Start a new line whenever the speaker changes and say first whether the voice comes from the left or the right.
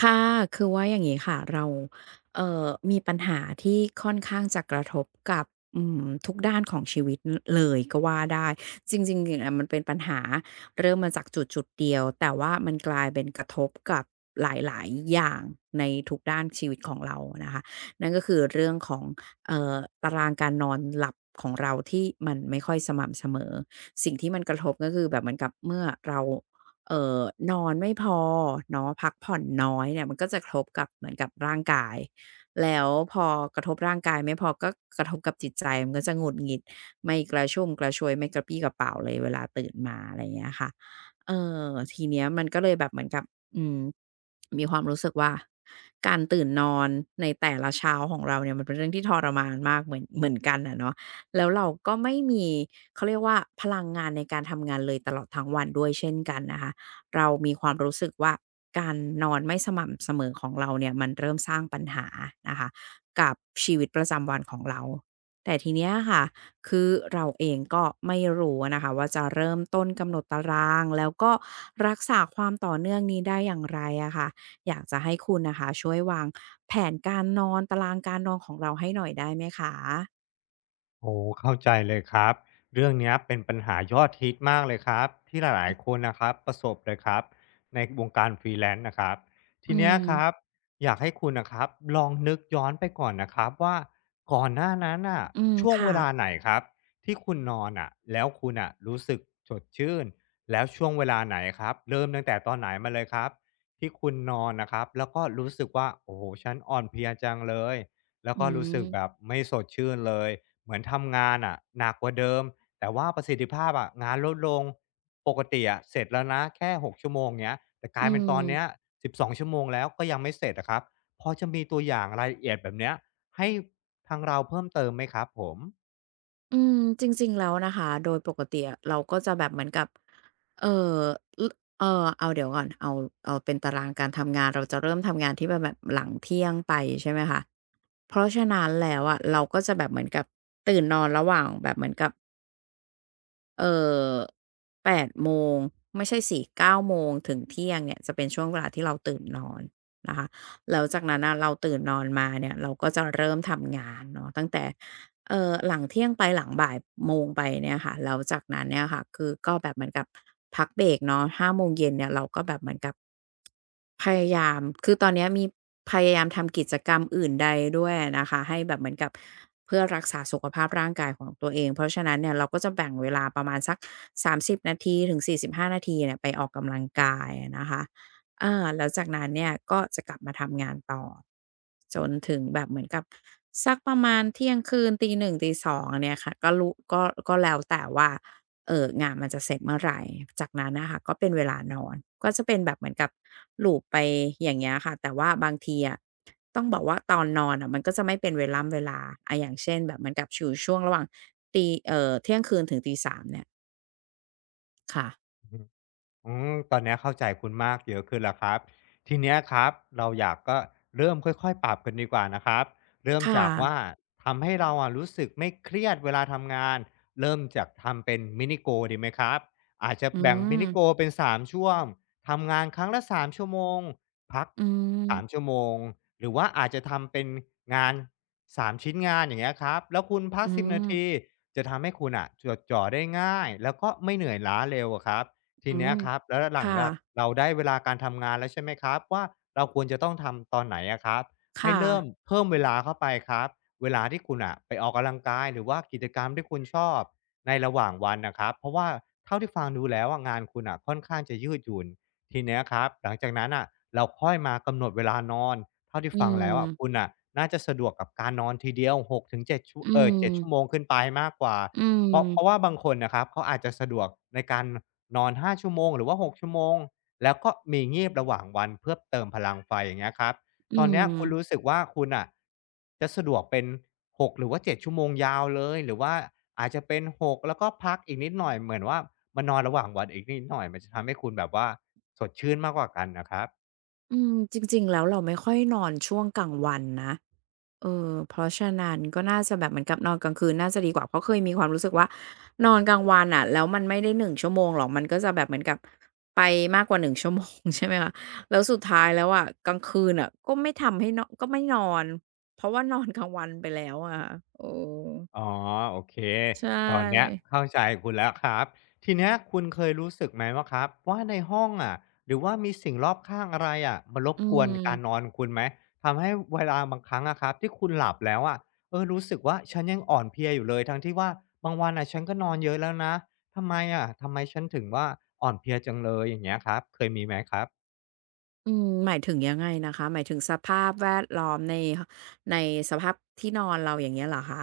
right: ค่ะคือว่าอย่างนี้ค่ะเรามีปัญหาที่ค่อนข้างจะกระทบกับทุกด้านของชีวิตลเลยก็ว่าได้จริงๆเนี่ยมันเป็นปัญหาเริ่มมาจากจุดเดียวแต่ว่ามันกลายเป็นกระทบกับหลายๆอย่างในทุกด้านชีวิตของเรานะคะนั่นก็คือเรื่องของเอ่อตารางการนอนหลับของเราที่มันไม่ค่อยสม่ำเสมอสิ่งที่มันกระทบก็คือแบบเหมือนกับเมื่อเรา เอ่อนอนไม่พอเนาะพักผ่อนน้อยเนี่ยมันก็จะกระทบกับเหมือนกับร่างกายแล้วพอกระทบร่างกายไม่พอก็กระทบกับจิตใจมันก็จะหงุดหงิดไม่กระชุ่มกระชวยไม่กระปรี้กระเปร่าเลยเวลาตื่นมาอะไรอย่างเงี้ยค่ะเออทีเนี้ยมันก็เลยแบบเหมือนกับอืมมีความรู้สึกว่าการตื่นนอนในแต่ละเช้าของเราเนี่ยมันเป็นเรื่องที่ทรมานมากเหมือนกันอะเนาะแล้วเราก็ไม่มีเขาเรียกว่าพลังงานในการทำงานเลยตลอดทั้งวันด้วยเช่นกันนะคะ เรามีความรู้สึกว่าการนอนไม่สม่ำเสมอของเราเนี่ยมันเริ่มสร้างปัญหานะคะกับชีวิตประจำวันของเราแต่ทีเนี้ยค่ะคือเราเองก็ไม่รู้อะนะคะว่าจะเริ่มต้นกำหนดตารางแล้วก็รักษาความต่อเนื่องนี้ได้อย่างไรอะค่ะอยากจะให้คุณน่ะค่ะช่วยวางแผนการนอนตารางการนอนของเราให้หน่อยได้ไหมคะ
left: โอ้เข้าใจเลยครับเรื่องเนี้ยเป็นปัญหายอดฮิตมากเลยครับที่หลายๆคนนะครับประสบเลยครับในวงการฟรีแลนซ์นะครับ
right: อื
left: ทีเนี้ย
right: ม
left: ครับอยากให้คุณนะครับลองนึกย้อนไปก่อนนะครับว่าก่อนหน้านั้นอ่ะ
right: อืม
left: ช่วง
right: ค่ะ
left: เวลาไหนครับที่คุณนอนอะแล้วคุณอะรู้สึกสดชื่นแล้วช่วงเวลาไหนครับเริ่มตั้งแต่ตอนไหนมาเลยครับที่คุณนอนนะครับแล้วก็รู้สึกว่าโอ้โหฉันอ่อนเพลียจังเลยแล้ว
right: อื
left: ก็รู้สึ
right: ม
left: กแบบไม่สดชื่นเลย เหมือนทำงานอะหนักกว่าเดิมแต่ว่าประสิทธิภาพอะงานลดลงปกติอะเสร็จแล้วนะแค่6ชั่วโมงเงี้ยแต่กลา
right: อื
left: ยเป็นตอนเนี้ย
right: ม
left: 12ชั่วโมงแล้วก็ยังไม่เสร็จอะครับพอจะมีตัวอย่างรายละเอียดแบบเนี้ยให้ทางเราเพิ่มเติมไหมครับผม
right: อืมจริงๆแล้วนะคะโดยปกติอะเราก็จะแบบเหมือนกับเออลเออเอาเดี๋ยวก่อนเอาเป็นตารางการทำงานเราจะเริ่มทำงานที่แบบหลังเที่ยงไปใช่ไหมคะเพราะฉะนั้นแล้วอะเราก็จะแบบเหมือนกับตื่นนอนระหว่างแบบเหมือนกับเอ่อแปดโมงไม่ใช่สิเก้าโมงถึงเที่ยงเนี่ยจะเป็นช่วงเวลาที่เราตื่นนอนนะคะแล้วจากนั้นน่ะเราตื่นนอนมาเนี่ยเราก็จะเริ่มทำงานเนาะตั้งแต่ หลังเที่ยงไปหลังบ่ายโมงไปเนี่ยค่ะแล้วจากนั้นเนี่ยค่ะคือก็แบบเหมือนกับพักเบรกเนาะห้าโมงเย็นเนี่ยเราก็แบบเหมือนกับพยายามคือตอนเนี้ยมีพยายามทำกิจกรรมอื่นใดด้วยนะคะให้แบบเหมือนกับเพื่อรักษาสุขภาพร่างกายของตัวเองเพราะฉะนั้นเนี่ยเราก็จะแบ่งเวลาประมาณสัก30นาทีถึงสี่สิบห้5นาทีเนี่ยไปออกกำลังกายนะคะ อาแล้วจากนั้นเนี่ยก็จะกลับมาทำงานต่อจนถึงแบบเหมือนกับสักประมาณเที่ยงคืนตีหนึ่งตีสองเนี่ยค่ะก็รู้ก็ก็แล้วแต่ว่าเอองานมันจะเสร็จเมื่อไหรจากนั้นนะคะก็เป็นเวลานอนก็จะเป็นแบบเหมือนกับหล o บไปอย่างเงี้ยค่ะแต่ว่าบางทีอะต้องบอกว่าตอนนอนอะมันก็จะไม่เป็นเวล่ำเวลาอาอย่างเช่นแบบเหมือนกับอยู่ช่วงระหว่างตีเที่ยงคืนถึงตีสามเนี่ยค่ะ
left: อือฮึ อืมตอนเนี้ยเข้าใจคุณมากเยอะขึ้นแล้วครับทีเนี้ยครับเราอยากก็เริ่มค่อยๆปรับกันดีกว่านะครับเริ่ม
right: ค
left: จากว่า
right: ่ะ
left: ทำให้เราอะรู้สึกไม่เครียดเวลาทำงานเริ่มจากทำเป็นมินิ goal ดีไหมครับอาจจะ
right: อื
left: แบ่งมิ
right: ม
left: นิ goal เป็นสามช่วงทำงานครั้งละสามชั่วโมงพัก
right: อืม
left: 3ชั่วโมงหรือว่าอาจจะทำเป็นงานสามชิ้นงานอย่างเงี้ยครับแล้วคุณพั
right: อื
left: กสิบนาที
right: ม
left: จะทำให้คุณน่ะจดจ่อได้ง่ายแล้วก็ไม่เหนื่อยล้าเร็วอะครับ ที
right: อื
left: เนี้
right: ม
left: ยครับแล้วหลัง
right: ค่ะ
left: จากเราได้เวลาการทำงานแล้วใช่ไหมครับว่าเราควรจะต้องทำตอนไหนอะครับให้
right: ค่ะ
left: เริ่มเพิ่มเวลาเข้าไปครับเวลาที่คุณอ่ะไปออกกำลังกายหรือว่ากิจกรรมที่คุณชอบในระหว่างวันนะครับเพราะว่าเท่าที่ฟังดูแล้วอะงานคุณอ่ะค่อนข้างจะยืดหยุ่นทีเนี้ยครับหลังจากนั้นอ่ะเราค่อยมากำหนดเวลานอนเท่าที่
right: อื
left: ฟังแล้วอะคุ
right: ม
left: ณอ่ะน่าจะสะดวกกับการนอนทีเดียวหกถึงเจ็ดชั่ว
right: อืม
left: เจ็ดชั่วโมงขึ้นไปมากกว่า
right: อืม
left: เพราะว่าบางคนนะครับเขาอาจจะสะดวกในการนอน5ชั่วโมงหรือว่า6ชั่วโมงแล้วก็มีงีบระหว่างวันเพื่อเติมพลังไฟอย่างเงี้ยครับ
right: อื
left: ตอนเนี้ยคุณรู้
right: ม
left: สึกว่าคุณน่ะจะสะดวกเป็น6หรือว่า7ชั่วโมงยาวเลยหรือว่าอาจจะเป็น6แล้วก็พักอีกนิดหน่อยเหมือนว่ามานอนระหว่างวันอีกนิดหน่อยมันจะทำให้คุณแบบว่าสดชื่นมากกว่ากันน่ะครับ
right: อืม จริงๆ แล้วเราไม่ค่อยนอนช่วงกลางวันนะเออเพราะฉะนั้นก็น่าจะแบบเหมือนกับนอนกลางคืนน่าจะดีกว่าเพราะเคยมีความรู้สึกว่านอนกลางวันอะแล้วมันไม่ได้หนึ่งชั่วโมงหรอกมันก็จะแบบเหมือนกับไปมากกว่าหนึ่งชั่วโมง ใช่ไหมคะแล้วสุดท้ายแล้วอะกลางคืนอะก็ไม่ทำให้เนาะก็ไม่นอนเพราะว่านอนกลางวันไปแล้วอะค่ะเออ
left: อ๋อโอเค
right: ใช
left: ตอนเนี้ย
right: ่
left: เข้าใจคุณแล้วครับทีเนี้ยคุณเคยรู้สึกไหมว่าครับว่าในห้องอะหรือว่ามีสิ่งรอบข้างอะไรอะมารบ
right: อื
left: กวนการน
right: ม
left: อนคุณไหมทำให้เวลาบางครั้งอะครับที่คุณหลับแล้วอะเออรู้สึกว่าฉันยังอ่อนเพลียอยู่เลยทั้งที่ว่าบางวันน่ะฉันก็นอนเยอะแล้วนะทำไมอะทำไมฉันถึงว่าอ่อนเพลียจังเลยอย่างเงี้ยครับเคยมีไหมครับ
right: อืมหมายถึงยังไงนะคะหมายถึงสภาพแวดล้อมในในสภาพที่นอนเราอย่างเงี้ยเหรอคะ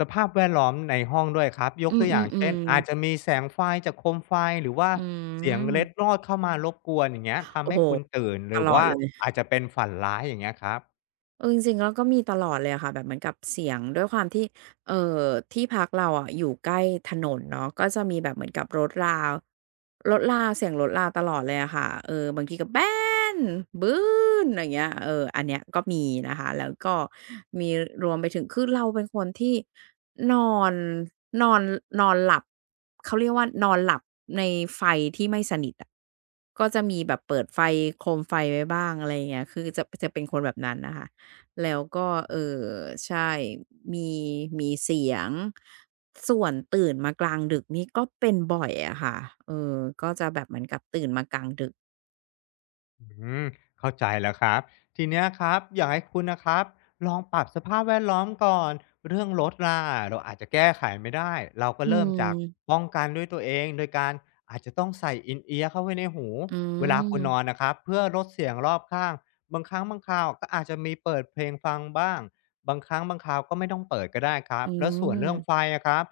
left: สภาพแวดล้อมในห้องด้วยครับย
right: อื
left: กตัวอย่างเช่น
right: มๆ
left: อาจ
right: ๆ
left: จะมีแสงไฟจากโคมไฟหรือว่า
right: อื
left: เสียงเล็ดล
right: ม
left: อดเข้ามารบกวนอย่างเงี้ยทำ
right: โอ้
left: ให้
right: โฮ
left: คุณตื่น
right: ต
left: หรือ
right: ลอด
left: ว่า
right: เลย
left: อาจจะเป็นฝันร้ายอย่างเงี้ยครับ
right: เออจริงๆแล้วก็มีตลอดเลยอะค่ะแบบเหมือนกับเสียงด้วยความที่เอ่อที่พักเราอะอยู่ใกล้ถนนเนาะก็จะมีแบบเหมือนกับรถราเสียงรถราตลอดเลยอะค่ะเออบางทีก็แบนบื้นอย่างเงี้ยเอออันเนี้ยก็มีนะคะแล้วก็มีรวมไปถึงคือเราเป็นคนที่นอนนอนนอนหลับเขาเรียกว่านอนหลับในไฟที่ไม่สนิทอะก็จะมีแบบเปิดไฟโคมไฟไว้บ้างอะไรอย่างเงี้ยคือจะเป็นคนแบบนั้นนะคะ แล้วก็ใช่มีมีเสียงส่วนตื่นมากลางดึกนี่ก็เป็นบ่อยอะค่ะเออก็จะแบบเหมือนกับตื่นมากลางดึก
left: อืมเข้าใจแล้วครับทีเนี้ยครับอยากให้คุณนะครับลองปรับสภาพแวดล้อมก่อนเรื่องรถล่ะเราอาจจะแก้ไขไม่ได้เราก็
right: อื
left: เริ่มจาก
right: ม
left: ป้องกันด้วยตัวเองโดยการอาจจะต้องใส่อินเอียร์เข้าไว้ในหู
right: อื
left: เวลาคุณนอน
right: ม
left: นะครับเพื่อลดเสียงรอบข้างบางครั้งบางคราวก็อาจจะมีเปิดเพลงฟังบ้างบางครั้งบางคราวก็ไม่ต้องเปิดก็ได้ครั
right: อื
left: บแล้วส่วนเรื่องไฟ
right: ม
left: อะครับ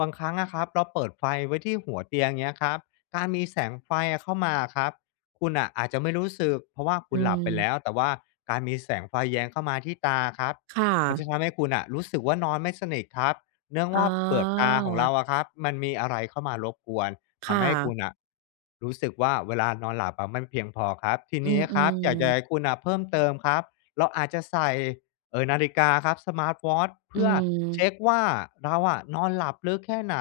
left: บางครั้งนะครับเราเปิดไฟไว้ที่หัวเตียงเงี้ยครับการมีแสงไฟเข้ามาครับ คุณอะอาจจะไม่รู้สึกเพราะว่าคุ
right: อื
left: ณหลับไปแล้ว
right: ม
left: แต่ว่าการมีแสงไฟแย้งเข้ามาที่ตาครับ
right: ค่ะ
left: มันจะทำให้คุณอะรู้สึกว่านอนไม่สนิทครับเนื่อง
right: อ๋อ
left: ว่าเปลือกตาของเราอะครับมันมีอะไรเข้ามารบกวน
right: ค่ะ
left: ทำให้คุณนะรู้สึกว่าเวลานอนหลับอะไม่เพียงพอครับที
right: อื
left: นี้ครับอ
right: ม
left: ยากจะให้
right: ๆ
left: คุณอะเพิ่มเติมครับเราอาจจะใส่นาฬิกาครับสมาร์ทวอต
right: อื
left: เพื่อเช็ค
right: ม
left: ว่าเราอะนอนหลับลึกแค่ไหน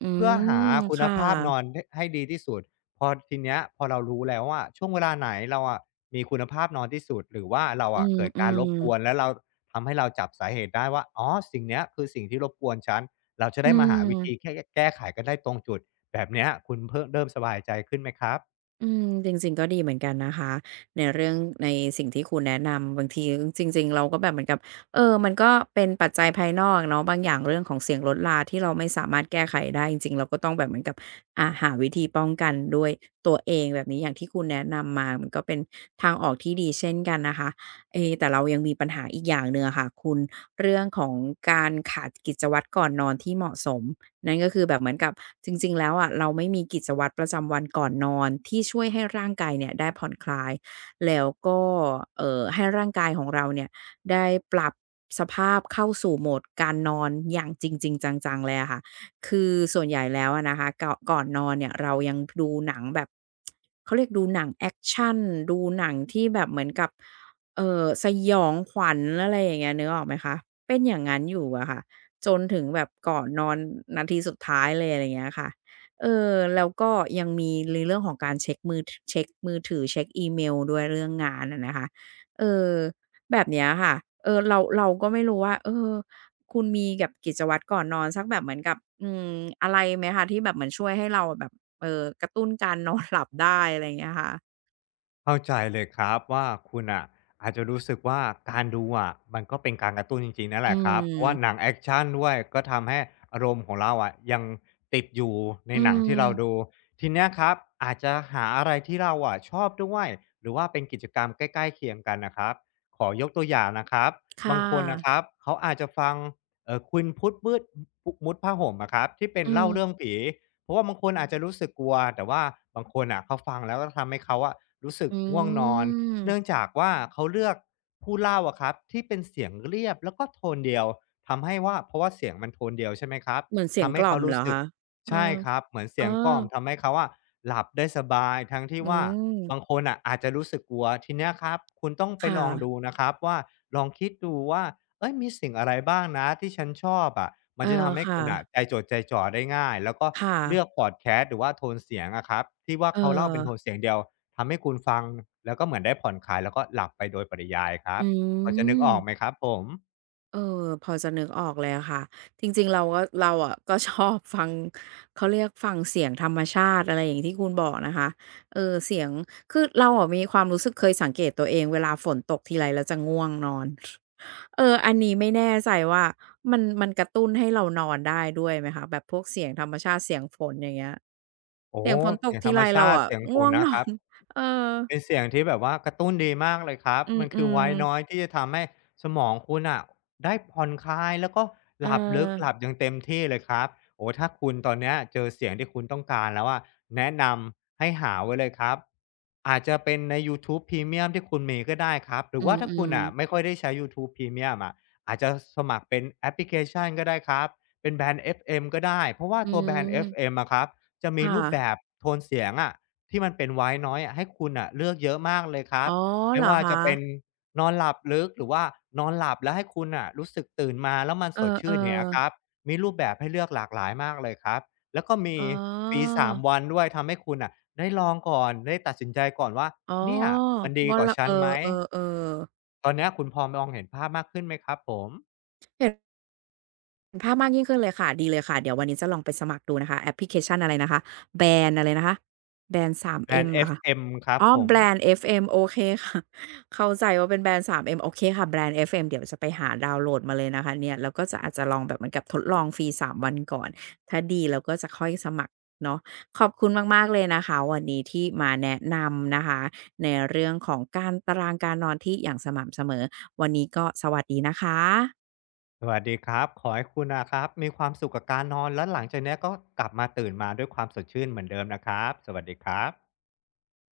right: อื
left: เพื่อ
right: ม
left: หาคุณ
right: ค่ะ
left: ภาพนอนดให้ดีที่สุด พอทีเนี้ยพอเรารู้แล้วว่าช่วงเวลาไหนเราอะมีคุณภาพนอนที่สุดหรือว่าเรา
right: อื
left: อะเกิดการรบ
right: ม
left: กวนแล้
right: ๆ
left: วเราทำให้เราจับสาเหตุได้ว่าอ๋อสิ่งเนี้ยคือสิ่งที่รบกวนฉันเราจะ
right: อื
left: ได้มาหาวิธี
right: ม
left: แก้ไขกันได้ตรงจุดแบบเนี้ยคุณเพิ่งเริ่มสบายใจขึ้นไหมครับ
right: อืมจริงๆก็ดีเหมือนกันนะคะในเรื่องในสิ่งที่คุณแนะนำบางทีจริงๆเราก็แบบเหมือนกับมันก็เป็นปัจจัยภายนอกเนาะบางอย่างเรื่องของเสียงรถราที่เราไม่สามารถแก้ไขได้จริงๆเราก็ต้องแบบเหมือนกับอาหาวิธีป้องกันด้วยตัวเองแบบนี้อย่างที่คุณแนะนำมามันก็เป็นทางออกที่ดีเช่นกันนะคะเอ๊แต่เรายังมีปัญหาอีกอย่างหนึ่งอะค่ะคุณเรื่องของการขาดกิจวัตรก่อนนอนที่เหมาะสม นั่นก็คือแบบเหมือนกับจริงๆแล้วอะเราไม่มีกิจวัตรประจำวันก่อนนอนที่ช่วยให้ร่างกายเนี่ยได้ผ่อนคลายแล้วก็ให้ร่างกายของเราเนี่ยได้ปรับสภาพเข้าสู่โหมดการนอนอย่างจริงๆจังๆเลยอะค่ะคือส่วนใหญ่แล้วอะนะคะก่อนนอนเนี่ยเรายังดูหนังแบบเขาเรียกดูหนังแอกชันดูหนังที่แบบเหมือนกับสยองขวัญอะไรอย่างเงี้ยนึกออกไหมคะเป็นอย่างงั้นอยู่อะค่ะ จนถึงแบบก่อนนอนนาทีสุดท้ายเลยอะไรอย่างเงี้ยค่ะแล้วก็ยังมีในเรื่องของการเช็กมือถือเช็กอีเมลด้วยเรื่องงานอะนะคะเออแบบเนี้ยค่ะเออเราก็ไม่รู้ว่าคุณมีกับกิจวัตรก่อนนอนสักแบบเหมือนกับอืมอะไรไหมคะที่แบบเหมือนช่วยให้เราแบบกระตุ้นการนอนหลับได้อะไรอย่างเงี้ยค่ะ
left: เข้าใจเลยครับว่าคุณอะอาจจะรู้สึกว่าการดูอะมันก็เป็นการกระตุ้นจริงๆนั่นแห
right: อื
left: ละครับเพราะว่าหนั
right: ม
left: งแอคชันด้วยก็ทำให้อารมณ์ของเราอะยังติดอยู่ใน
right: อื
left: หนัง
right: ม
left: ที่เราดูทีเนี้ยครับอาจจะหาอะไรที่เราอะชอบด้วยหรือว่าเป็นกิจกรรมใกล้ๆเคียงกันนะครับขอยกตัวอย่างนะครับบา
right: ค่ะ
left: งคนนะครับเขาอาจจะฟังคุณพุทธมืดุมุดผ้าห่มอะครับที่เป็น
right: อื
left: เล่าเรื่อง
right: ม
left: ผี เพราะว่าบางคนอาจจะรู้สึกกลัวแต่ว่าบางคนอ่ะเขาฟังแล้วก็ทำให้เขาอะรู้สึก
right: อื
left: ง่วงนอนเนื่อง
right: ม
left: จากว่าเขาเลือกผู้เล่าอะครับที่เป็นเสียงเรียบแล้วก็โทนเดียวทำให้ว่าเพราะว่าเสียงมันโทนเดียวใช่ไหมครับ
right: เหมือนเสียง
left: ทำ
right: ก
left: ให้
right: ล่อ
left: เขา
right: มเหร
left: รู้
right: อ
left: สึก
right: คะเออ
left: ใช่ครับเหมือน
right: เอ
left: เสี
right: อ
left: ยงกล่อมทำให้เขาอะหลับได้สบายทั้งที่
right: อื
left: ว่า
right: ม
left: บางคนอ่ะอาจจะรู้สึกกลัวทีเนี้ยครับคุณต้อง
right: ค
left: ไปลองดู
right: ่ะ
left: นะครับว่าลองคิดดูว่าเอ้ยมีสิ่งอะไรบ้างนะที่ฉันชอบอะมั
right: เอ
left: นจะ
right: อ
left: ทำให้
right: ค่ะ
left: คุณอ่ะใจจดใจจ่อได้ง่ายแล้วก็
right: ค่ะ
left: เลือกพอดแคสต์หรือว่าโทนเสียงอะครับที่ว่า
right: เออ
left: เขาเล่าเป็นโทนเสียงเดียวทำให้คุณฟังแล้วก็เหมือนได้ผ่อนคลายแล้วก็หลับไปโดยปริยายครั
right: อื
left: บพอจะนึกออกไหมค
right: ม
left: รับผม
right: เออพอจะนึกออกเลยอะค่ะจริงๆเราก็เราอะก็ชอบฟังเขาเรียกฟังเสียงธรรมชาติอะไรอย่างที่คุณบอกนะคะเออเสียงคือเราอะมีความรู้สึกเคยสังเกตตัวเองเวลาฝนตกทีไรแล้วจะง่วงนอนเอออันนี้ไม่แน่ใจว่ามันกระตุ้นให้เรานอนได้ด้วยไหมคะ แบบพวกเสียงธรรมชาติเสียงฝนอย่างเงี้ย
left: โอ้โ
right: เสียงฝนตก
left: เสียงธ
right: ที
left: รร
right: ไร
left: ม
right: เรา
left: ชาติ
right: อะ
left: เสียงฝ
right: ง่ว
left: น
right: ง
left: นะ
right: น
left: ค
right: อ
left: รับ
right: น เออ
left: เป็นเสียงที่แบบว่ากระตุ้นดีมากเลยครับ
right: อื
left: มันคือ
right: ม
left: ไวน์น้อย
right: ๆ
left: ที่จะทำให้สมองคุณน่ะได้ผ่อนคลายแล้วก็
right: เออ
left: หลับลึกหลับอย่างเต็มที่เลยครับโอ้โฮถ้าคุณตอนเนี้ยเจอเสียงที่คุณต้องการแล้วอะแนะนำให้หาไว้เลยครับอาจจะเป็นในยูทูบ p r e m ียมที่คุณมีก็ได้ครับหรื
right: อื
left: อว่าถ้าคุณ
right: ม
left: น่ะ
right: ๆ
left: ไม่ค่อยได้ใช้ยูทูบ p r e m i ยมอะอาจจะสมัครเป็นแอปพลิเคชันก็ได้ครับเป็นแบรนด์เอฟเอ็มก็ได้เพราะว่า
right: อื
left: ตัวแบรนด์เอฟเอ็ม
right: ม
left: อะครับจะมี
right: ค่ะ
left: รูปแบบโทนเสียงอะ ที่มันเป็นไว้น้ n o i อะให้คุณน่ะเลือกเยอะมากเลยครั
right: อ๋
left: บ
right: อ
left: ไม่
right: เหรอ
left: ว่า
right: คะ
left: จะเป็นนอนหลับลึกหรือว่านอนหลับแล้วให้คุณน่ะรู้สึกตื่นมาแล้วมัน
right: เอ
left: ส
right: อ
left: ดชื่นอย่างเงี้ยครับ
right: ๆ
left: มีรูปแบบให้เลือกหลากหลายมากเลยครับแล้วก็มี
right: อ๋อ
left: ฟรี3 วันด้วยทำให้คุณน่ะได้ลองก่อนได้ตัดสินใจก่อนว่า
right: อ๋อ
left: เนี่ยมันดี
right: ว่า
left: กว่า
right: เรา
left: ฉั
right: เอ
left: นไหม
right: อๆๆ
left: ตอนเนี้ยคุณพอมองเห็นภาพมากขึ้นไหมครับผม
right: เห็นภาพมากยิ่งขึ้นเลยค่ะดีเลยค่ะเดี๋ยววันนี้จะลองไปสมัครดูนะคะแอปพลิเคชันอะไรนะคะ Band อะไรนะคะ Band
left: แบรน
right: 3M
left: ด์
right: เหรอคะ
left: FM ครับ
right: อ๋อ
left: ผม
right: แบรนด์ FM โอเคค่ะ เข้าใจว่าเป็นแบรนด์ 3M โอเคค่ะแบรนด์ FM เดี๋ยวจะไปหาดาวน์โหลดมาเลยนะคะเนี่ยแล้วก็จะอาจจะลองแบบเหมือนกับทดลองฟรี3 วันก่อนถ้าดีเราก็จะค่อยสมัครเนาะขอบคุณมากๆเลยนะคะวันนี้ที่มาแนะนำนะคะในเรื่องของการตารางการนอนที่อย่างสม่ำเสมอวันนี้ก็สวัสดีนะคะ
left: สวัสดีครับ ขอให้คุณนะครับมีความสุขกับการนอนแล้วหลังจากเนี้ยก็กลับมาตื่นมาด้วยความสดชื่นเหมือนเดิมนะครับ สวัสดีครับ